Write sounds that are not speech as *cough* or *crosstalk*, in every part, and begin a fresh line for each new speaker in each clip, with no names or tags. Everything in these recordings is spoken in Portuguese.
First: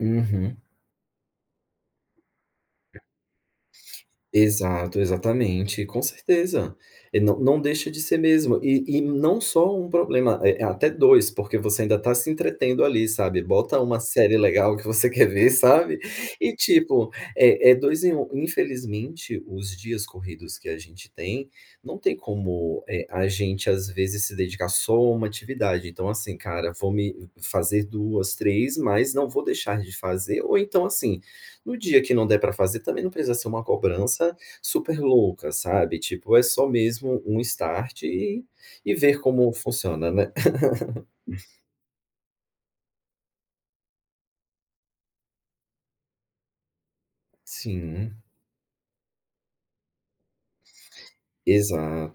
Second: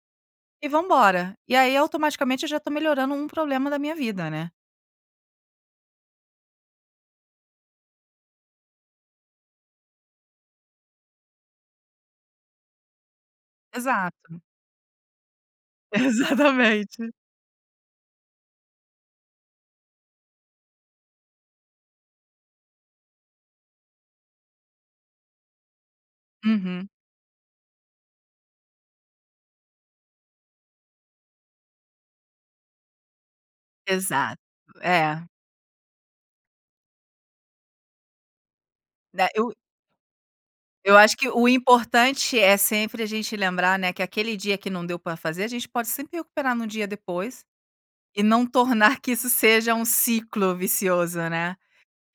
Uhum.
E, vamos embora. E, aí, automaticamente, eu, já, tô melhorando 1 problema da minha vida, né.
Exato. Exatamente. Com certeza. E, não não deixa de ser mesmo. E e não só 1 problema, é é até 2, porque você ainda tá se entretendo ali, sabe. Bota 1 série
Exato.
legal que você quer ver, sabe, e, tipo,
Exatamente.
é é 2 em 1. Infelizmente, os dias corridos que a gente tem, não tem como eh, a gente, às vezes, se dedicar só a 1 atividade, então, assim, cara,
Uhum.
vou me f fazer 2, 3, mas, não vou deixar de fazer ou, então, assim, no dia que não der pra fazer, também, não precisa ser uma cobrança
Exato.
super
É.
louca, sabe, tipo, é só mesmo um start e e ver
Né. Eu
como funciona, né.
eu acho que o
*chuckles*
importante é, sempre, a gente lembrar, né, que aquele dia que não deu pra fazer a gente pode sempre recuperar no dia depois.
Sim.
E não tornar que isso seja um ciclo vicioso, né.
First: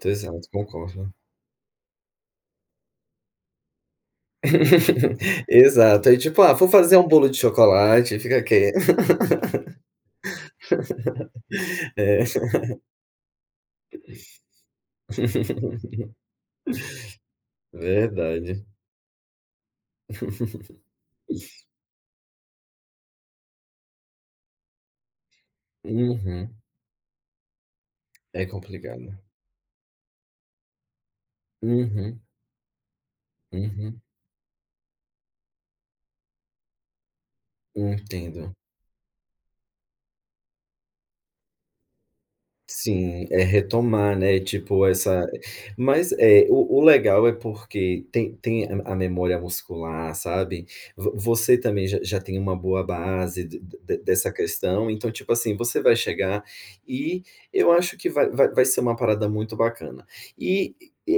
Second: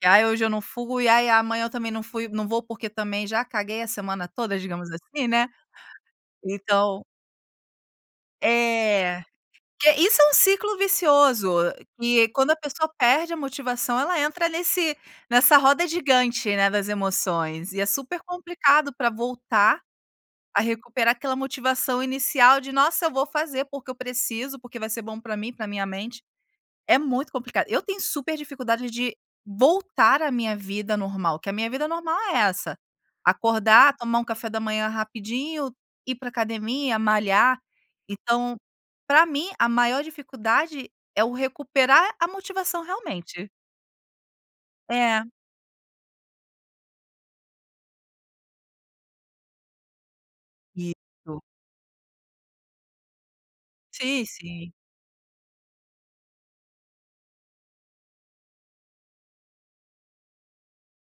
"Que, ai, hoje,
Exato.
eu não fui,
Concordo.
ai, e amanhã eu também não fu não vou porque, também, já, caguei a semana toda", digamos
*chuckles*
assim, né.
Exato. Aí, tipo: "Ah, vou fazer
Então
um bolo de chocolate e, ficar aqui".
É. Que isso é um ciclo vicioso
*chuckles* É.
que quando a pessoa perde a motivação ela, entra nesse nessa roda gigante, né, das
*chuckles*
emoções, e é super
Verdade.
complicado pra voltar a recuperar aquela
*chuckles*
motivação inicial de: "Nossa, eu vou fazer porque eu preciso, porque vai ser bom pra mim e para a minha mente.".
Uhum.
É muito complicado. Eu tenho super
É
dificuldade de
complicado.
voltar à minha vida normal, que a minha vida normal
Uhum.
é essa: acordar,
Uhum.
tomar um café da manhã rapidinho, ir para a academia, malhar.
Hum, entendo.
Então, pra mim, a maior dificuldade, é o recuperar a motivação,
Sim. É
realmente.
retomar, né, tipo,
É.
essa mas, eh, o o legal é porque tem tem a m a memória muscular, sabe. Vo
Isso.
você, também, j já tem uma boa base d d
Sim,
dessa
sim.
questão. Então, tipo, assim, você vai chegar e eu acho que va va vai ser uma parada, muito, bacana. E,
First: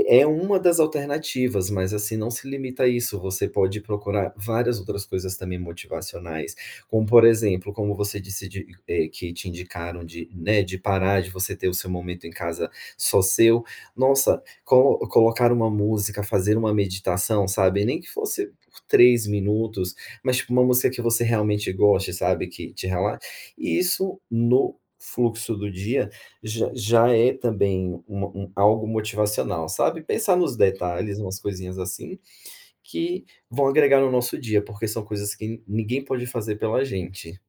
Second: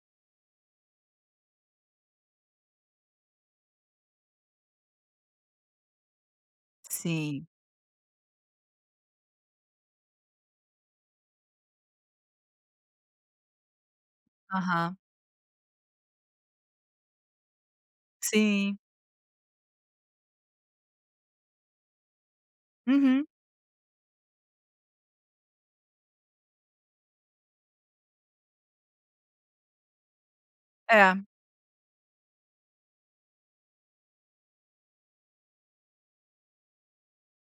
é 1 das alternativas. Mas, assim, não se limita a isso, você pode procurar, várias, outras coisas, também, motivacionais, como, por
Sim.
exemplo, como você disse de eh, que te indicaram de, né, de parar de você ter o seu momento em casa, só seu. Nossa,
Aham.
colo colocar uma música, fazer uma meditação sabe, nem que fosse
Sim.
por 3 minutos, mas tipo uma música que você, realmente, goste, sabe, que te rela
Uhum.
isso no fluxo do dia, j já é, também, uma um algo motivacional, sabe. Pensar nos detalhes,
É.
umas coisinhas, assim, que vão agregar no nosso dia porque são coisas que ninguém pode fazer pela gente.